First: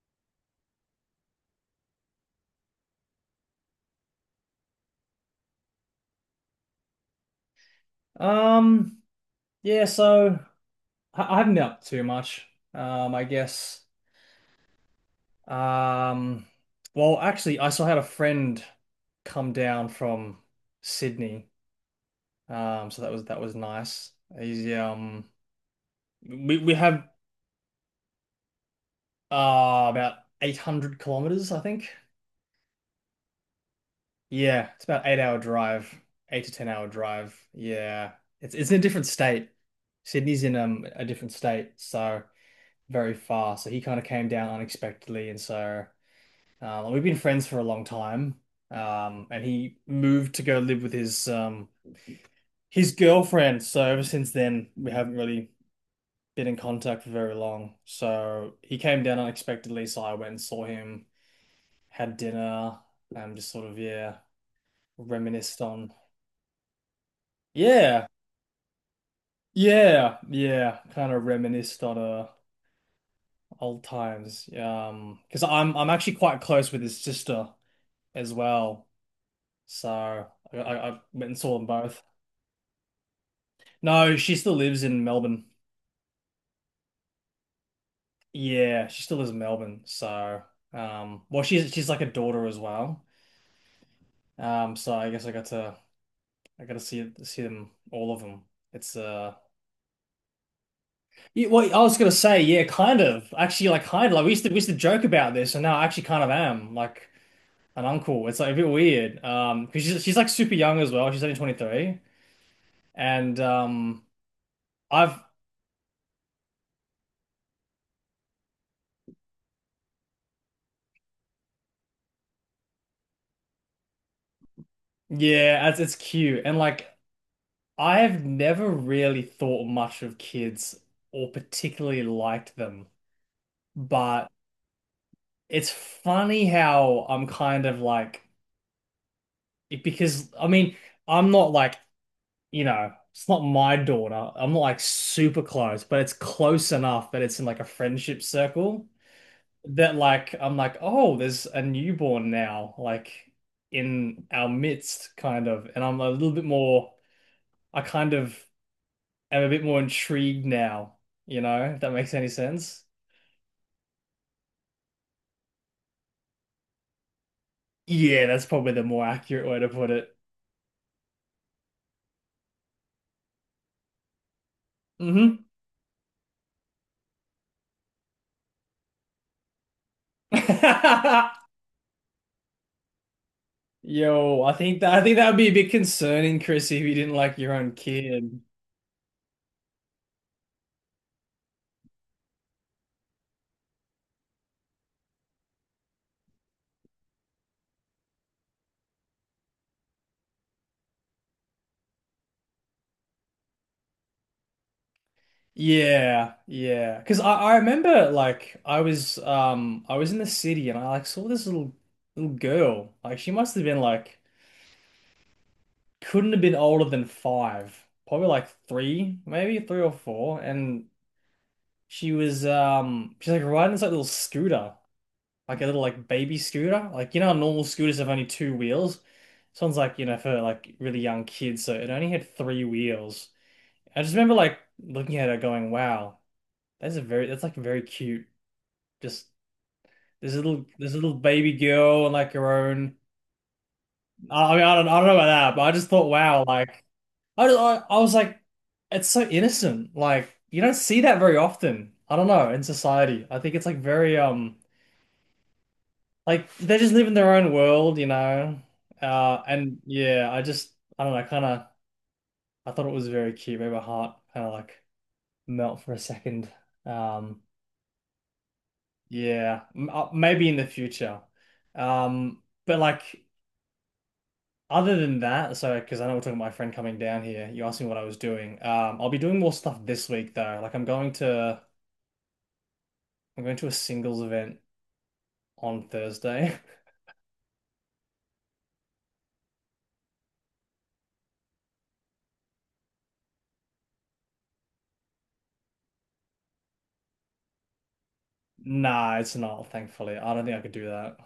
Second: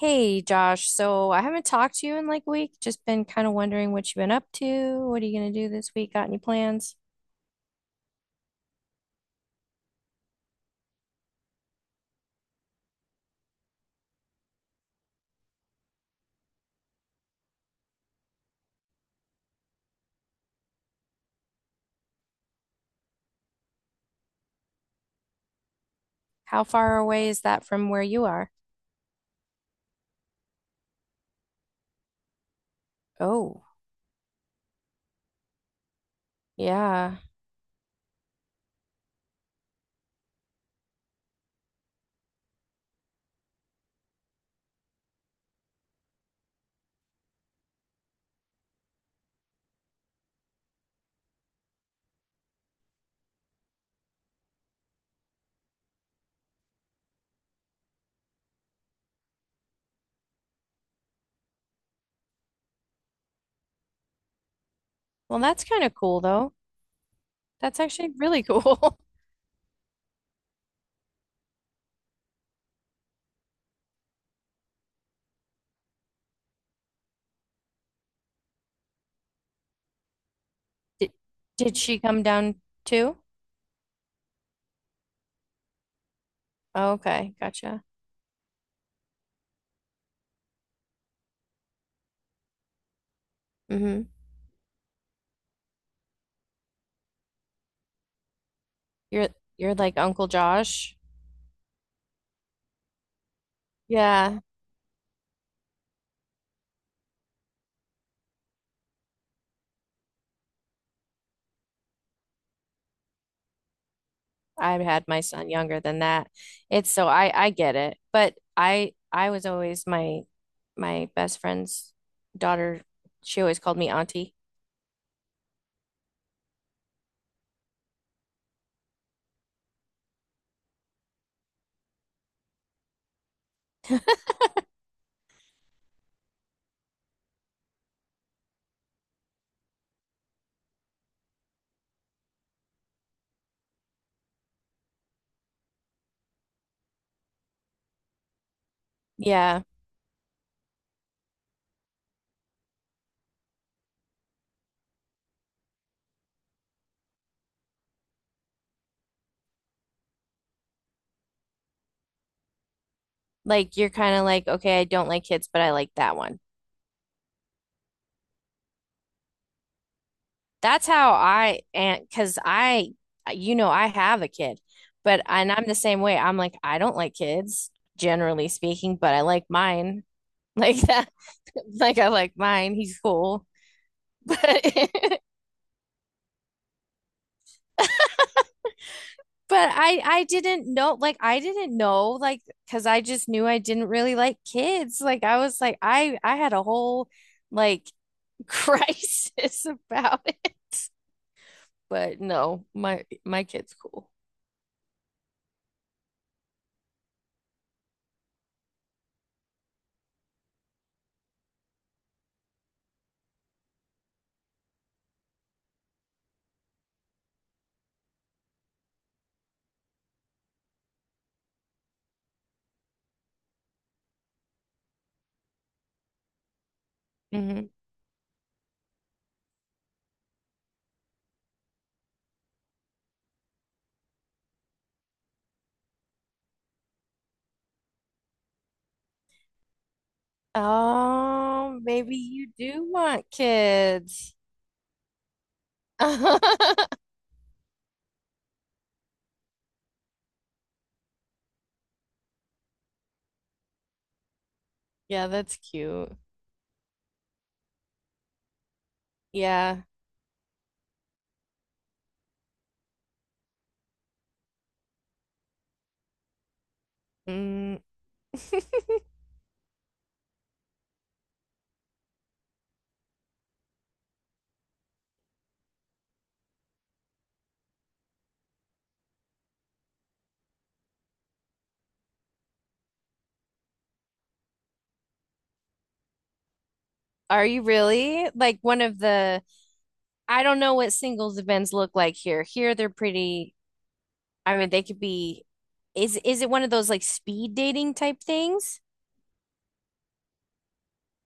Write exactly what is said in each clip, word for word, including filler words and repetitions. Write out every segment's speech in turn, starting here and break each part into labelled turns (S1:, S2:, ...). S1: Hey Josh, so I haven't talked to you in like a week. Just been kind of wondering what you've been up to. What are you going to do this week? Got any plans?
S2: Um, yeah, so I I haven't been up too much. Um, I guess. Um, well, actually, I still had a friend come down from Sydney. Um, so that was that was nice. He's, um, we
S1: How
S2: we
S1: far
S2: have
S1: away is that from where you are?
S2: uh about eight hundred kilometers, I think.
S1: Oh,
S2: Yeah, it's about eight hour drive, eight to ten hour
S1: yeah.
S2: drive. Yeah, it's it's in a different state. Sydney's in um a different state, so. Very fast. So he kind of came down unexpectedly, and so um, we've been friends for a long time. Um, and he moved to go live with his um his girlfriend. So ever since then, we haven't really been in contact for very long. So he came down unexpectedly, so I went and saw him, had dinner, and just sort of, yeah,
S1: Well,
S2: reminisced
S1: that's kind
S2: on,
S1: of cool though. That's
S2: yeah.
S1: actually really cool.
S2: Yeah, yeah, kind of reminisced on uh old times. Um, because I'm I'm actually quite close with his sister as well. So I, I, I
S1: Did,
S2: went and saw them
S1: did she
S2: both.
S1: come down too?
S2: No, she still lives in Melbourne.
S1: Oh, okay, gotcha.
S2: Yeah, she still lives in Melbourne. So, um, well, she's she's like a daughter as well.
S1: Mm-hmm.
S2: Um, so I guess I got to I got to see see them, all of them. It's,
S1: You're
S2: uh,
S1: you're like Uncle Josh.
S2: yeah, well, I was gonna say, yeah, kind of, actually, like, kind of like we
S1: Yeah.
S2: used to we used to joke about this, and now I actually kind of am like an uncle. It's like a bit weird. Um, because she's she's like super young as well. She's only twenty-three, and um,
S1: I had
S2: I've,
S1: my son younger than that. It's so I I get it, but I I was always my my best friend's daughter. She always called me auntie.
S2: yeah, it's it's cute, and like. I have never really thought much of kids or particularly liked them, but it's funny how I'm kind of like, it- because I mean, I'm not like, you know, it's not my daughter. I'm not like super close, but it's close enough that it's in like a friendship circle,
S1: Yeah,
S2: that like, I'm like, oh, there's a newborn now, like, in our midst, kind of. And I'm a little bit more, I kind of. Am a bit more intrigued now, you know, if that makes any sense.
S1: like you're kind of like okay, I don't like kids, but I like that one.
S2: Yeah, that's probably the more accurate way to put it.
S1: That's how I, and because I, you know, I have a kid, but
S2: Hmm.
S1: and I'm the same way. I'm like I don't like kids generally speaking, but I like mine like that. Like I like mine. He's cool,
S2: Yo, I think that I think
S1: but.
S2: that would be a bit concerning, Chris, if you didn't like your own kid.
S1: But I I didn't know, like I didn't know, like because I just knew I didn't really like kids. Like I was like I I had a whole like crisis about it. But no, my my kid's cool.
S2: Yeah, yeah. Because I, I remember, like, I was um I was in the city and I like saw this little little girl. Like, she must have been like, couldn't have been older than five, probably like three, maybe three or four. And She was um she's like riding this like little scooter, like a little like baby scooter. Like, you know how normal
S1: Hmm.
S2: scooters have only two wheels? This one's like, you know, for like really young kids, so it only had three wheels. I just remember like looking at her going, wow, that's a very that's like very cute. Just this little this little baby
S1: Oh,
S2: girl, and
S1: maybe
S2: like
S1: you
S2: her
S1: do
S2: own.
S1: want kids.
S2: I I mean I don't, I don't know about that, but I just thought, wow, like, I just, I, I was like, it's so innocent. Like, you don't see that very often. I don't know, in society. I think it's like very um
S1: Yeah, that's cute.
S2: like they just live in their own world, you know. Uh, and
S1: Yeah.
S2: yeah, I just I don't know, kind of, I thought it was very cute. Made my heart kind of like melt for a second. Um,
S1: Mm.
S2: yeah, m uh, maybe in the future. Um, but like, other than that, so, because I know we're talking about my friend coming down here, you asked me what I was doing. Um, I'll be doing more stuff this week though. Like, I'm going to I'm going to a singles event on Thursday.
S1: Are you really? Like one of the, I don't know what singles events look like here. Here they're pretty, I mean, they could be. Is is it one of those like speed dating type things?
S2: Nah, it's not, thankfully. I don't think I could do that.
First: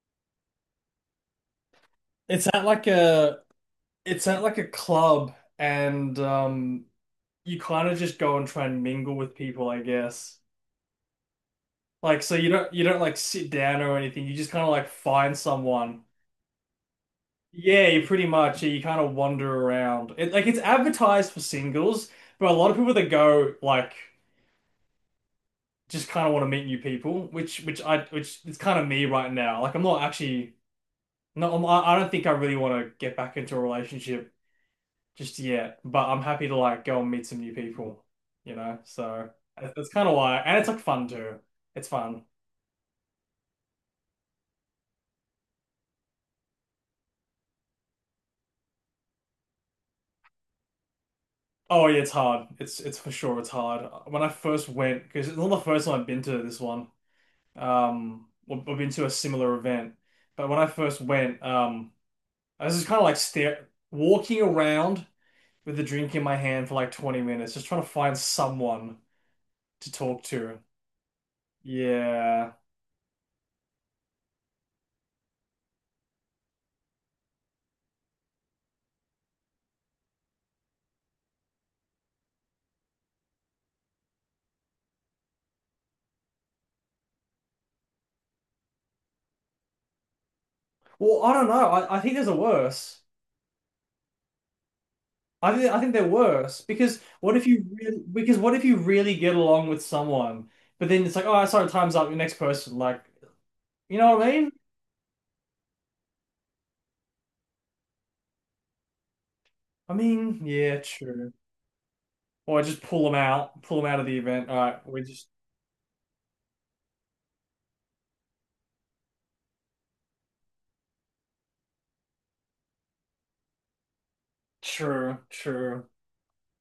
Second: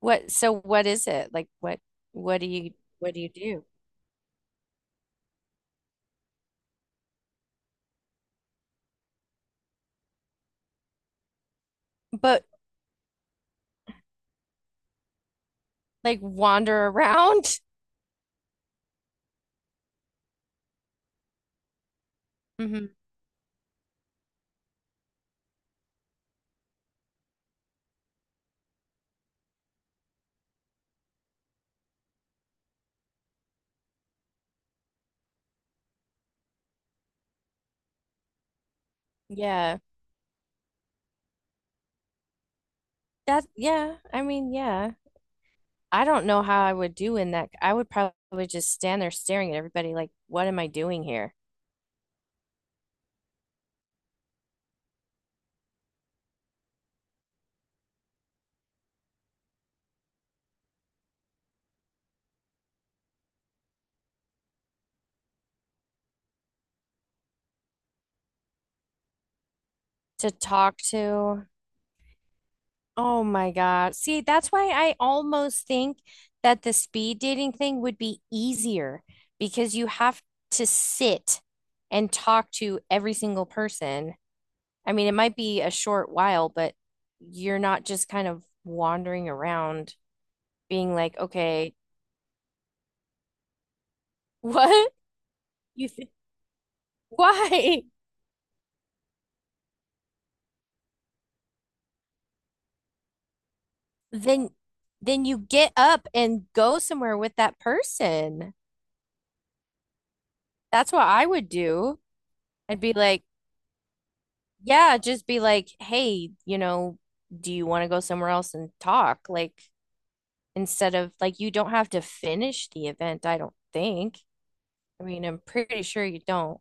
S1: What, so what is it? Like what what
S2: It's
S1: do
S2: at
S1: you,
S2: like
S1: what do you
S2: a
S1: do?
S2: it's at like a club, and um you kind of just go and try and mingle with people, I guess. Like, so
S1: But
S2: you don't you don't like sit down or anything. You just kind of like find someone.
S1: like wander around?
S2: Yeah, you pretty much, yeah, you kind of wander around. It like it's advertised for singles, but a lot of
S1: Hmm.
S2: people that go like just kind of want to meet new people, which which I which it's kind of me right now. Like, I'm not actually, no, I'm, I I don't think I really want to get back into a relationship just yet, but I'm happy to like go and meet some new people, you know? So that's,
S1: Yeah.
S2: that's kind of why. And it's like fun too. It's fun.
S1: That, yeah, I mean, yeah. I don't know how I would do in that. I would probably just stand there staring at everybody like, what am I doing here?
S2: Oh yeah, it's hard. It's it's for sure, it's hard. When I first went, because it's not the first time I've been to this one. Um, well, I've been to a similar event, but when I first went, um, I was just kind of like stare walking around with a drink in my hand for like twenty minutes, just trying to find someone to talk
S1: To
S2: to.
S1: talk to.
S2: Yeah.
S1: Oh my God. See, that's why I almost think that the speed dating thing would be easier because you have to sit and talk to every single person. I mean, it might be a short while, but you're not just kind of wandering around being like,
S2: Well, I don't know.
S1: okay,
S2: I, I think there's a worse.
S1: what?
S2: I think I
S1: You
S2: think they're
S1: think,
S2: worse, because what if you
S1: why?
S2: really, because what if you really get along with someone, but then it's like, oh, sorry, time's up, your next person. Like, you know what I
S1: Then
S2: mean?
S1: then you get up and go somewhere with that person.
S2: I mean, yeah,
S1: That's what I
S2: true.
S1: would do.
S2: Or I
S1: I'd
S2: just
S1: be
S2: pull them
S1: like,
S2: out, pull them out of the event. All right,
S1: yeah,
S2: we
S1: just
S2: just,
S1: be like, hey, you know, do you want to go somewhere else and talk? Like, instead of like, you don't have to finish the event, I don't think. I
S2: true,
S1: mean, I'm pretty
S2: true,
S1: sure you don't.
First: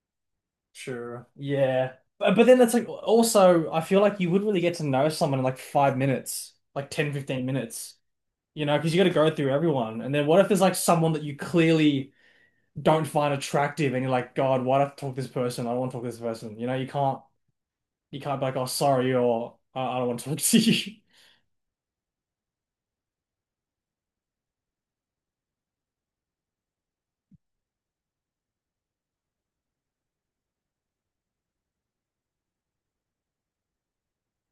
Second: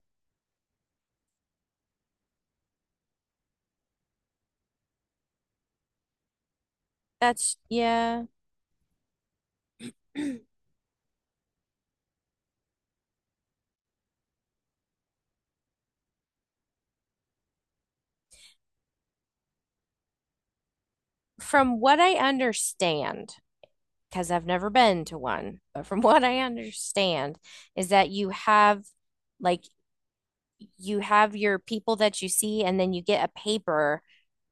S2: true. Yeah, but but then it's like, also, I feel like you wouldn't really get to know someone in like five minutes, like ten fifteen
S1: That's,
S2: minutes,
S1: yeah.
S2: you know, because you got to go through everyone. And then what if there's like someone that you clearly don't find attractive and you're like, God, why do I have to talk to this person? I don't want to talk to this person. You know, you can't you can't be like, oh, sorry, or I I don't want to talk to you.
S1: From what I understand, because I've never been to one, but from what I understand is that you have like, you have your people that you see, and then you get a paper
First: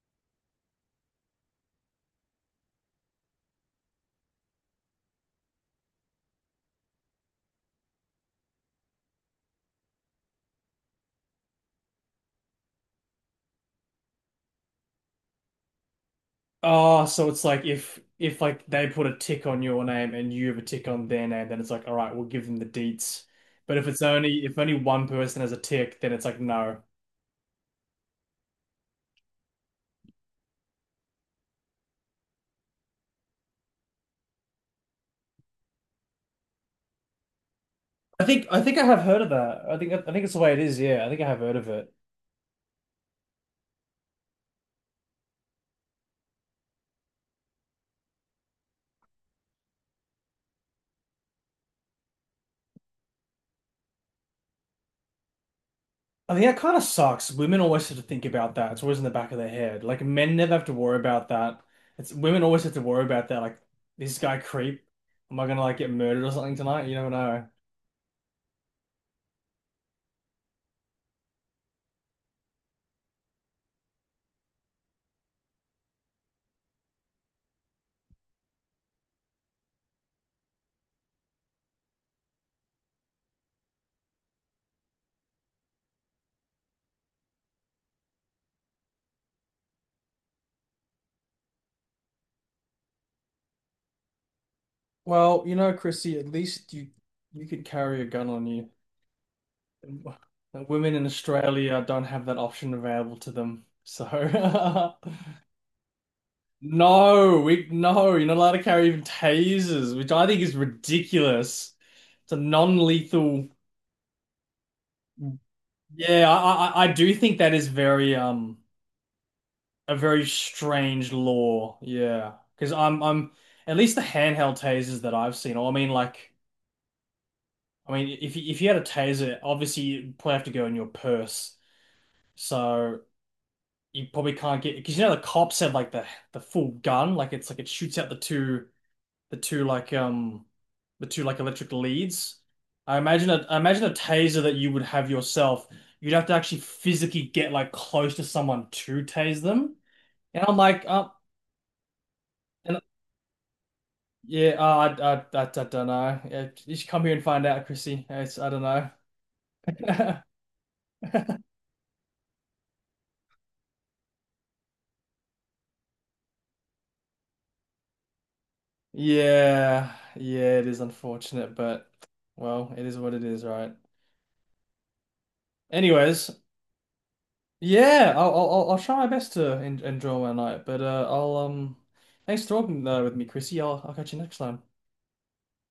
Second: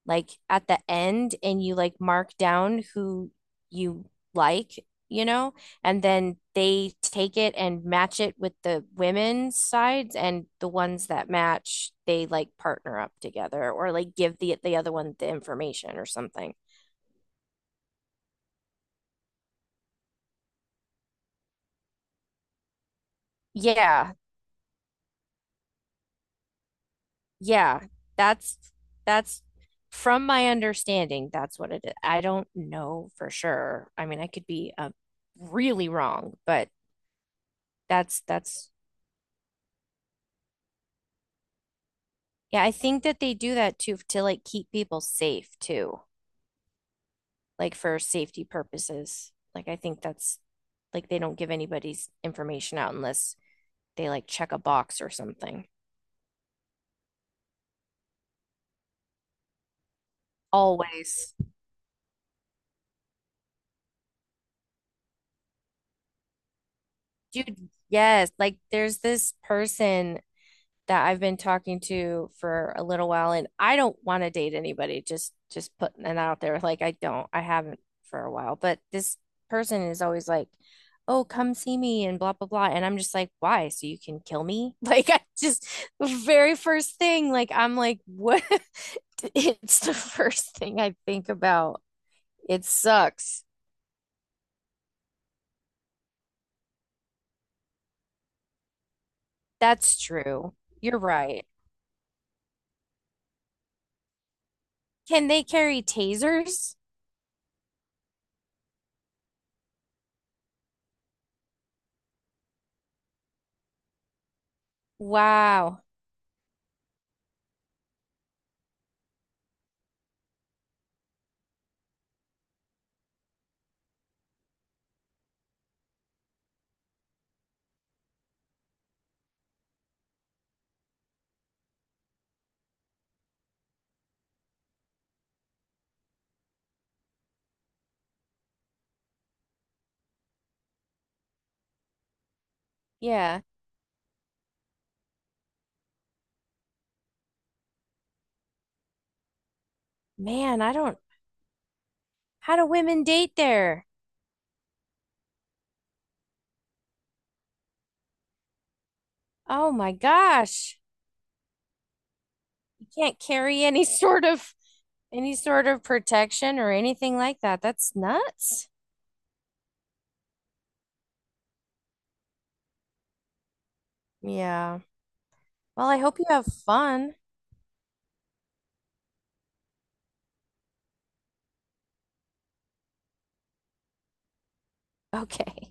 S1: like at the end and you like mark down who you like, you know, and then they take it and match it with the women's sides, and the ones that match, they like partner up together or like give the the other one the information or something.
S2: Oh, so it's like, if if like they put a tick on your name and you have a tick on their name, then it's like, all right, we'll give them the deets. But if it's
S1: Yeah.
S2: only if only one person has a tick, then it's like, no.
S1: Yeah. That's that's from my understanding, that's what it is. I don't know for sure. I mean, I could be uh, really wrong, but that's
S2: I think I
S1: that's
S2: think I have heard of that. I think I think it's the way it is, yeah. I think I have heard of it.
S1: Yeah, I think that they do that too, to like keep people safe too, like for safety purposes. Like I think that's like they don't give anybody's information out unless they like check a box or something.
S2: I think that kind of sucks. Women always have to think about that. It's always in the back of their head. Like, men never have to worry about
S1: Always.
S2: that. It's women always have to worry about that. Like, this guy creep. Am I gonna like get murdered or something tonight? You never know.
S1: Dude, yes, like there's this person that I've been talking to for a little while, and I don't want to date anybody, just just putting it out there. Like I don't, I haven't for a while, but this person is always like, oh, come see me and blah blah blah, and I'm just like, why, so you can kill me? Like I just, the very first thing, like I'm like, what? It's the first thing I think about. It sucks.
S2: Well, you know, Chrissy, at least you you could carry a gun on you.
S1: That's true.
S2: The women
S1: You're
S2: in
S1: right.
S2: Australia don't have that option available to them. So
S1: Can they carry tasers?
S2: no, we no, you're not allowed to carry even tasers, which I think is ridiculous. It's a non-lethal.
S1: Wow.
S2: Yeah, I, I I do think that is very um a very strange law. Yeah, because I'm I'm at least the handheld tasers that I've seen. Or I mean, like, I mean, if you, if you had a taser, obviously you probably have to go in your purse, so you probably can't get, because you know the cops have like the the full gun, like, it's like it shoots out the two. The two like um the two like electric leads. I imagine
S1: Yeah,
S2: a I imagine a taser that you would have yourself. You'd have to actually physically get like close to someone to tase them. And I'm
S1: man, I
S2: like,
S1: don't,
S2: uh,
S1: how do
S2: and
S1: women date there?
S2: yeah, uh, I, I I I don't know. Yeah, you should come here and find out, Chrissy. It's, I don't know.
S1: Oh my gosh. You can't carry any sort of, any sort of protection or anything like that. That's nuts.
S2: Yeah, yeah, it is unfortunate, but well, it is what it is, right?
S1: Yeah. Well, I hope you
S2: Anyways,
S1: have fun.
S2: yeah, I'll I'll I'll I'll try my best to en enjoy my night, but, uh, I'll, um, thanks for talking, uh, with me, Chrissy. I'll I'll catch you next time.
S1: Okay.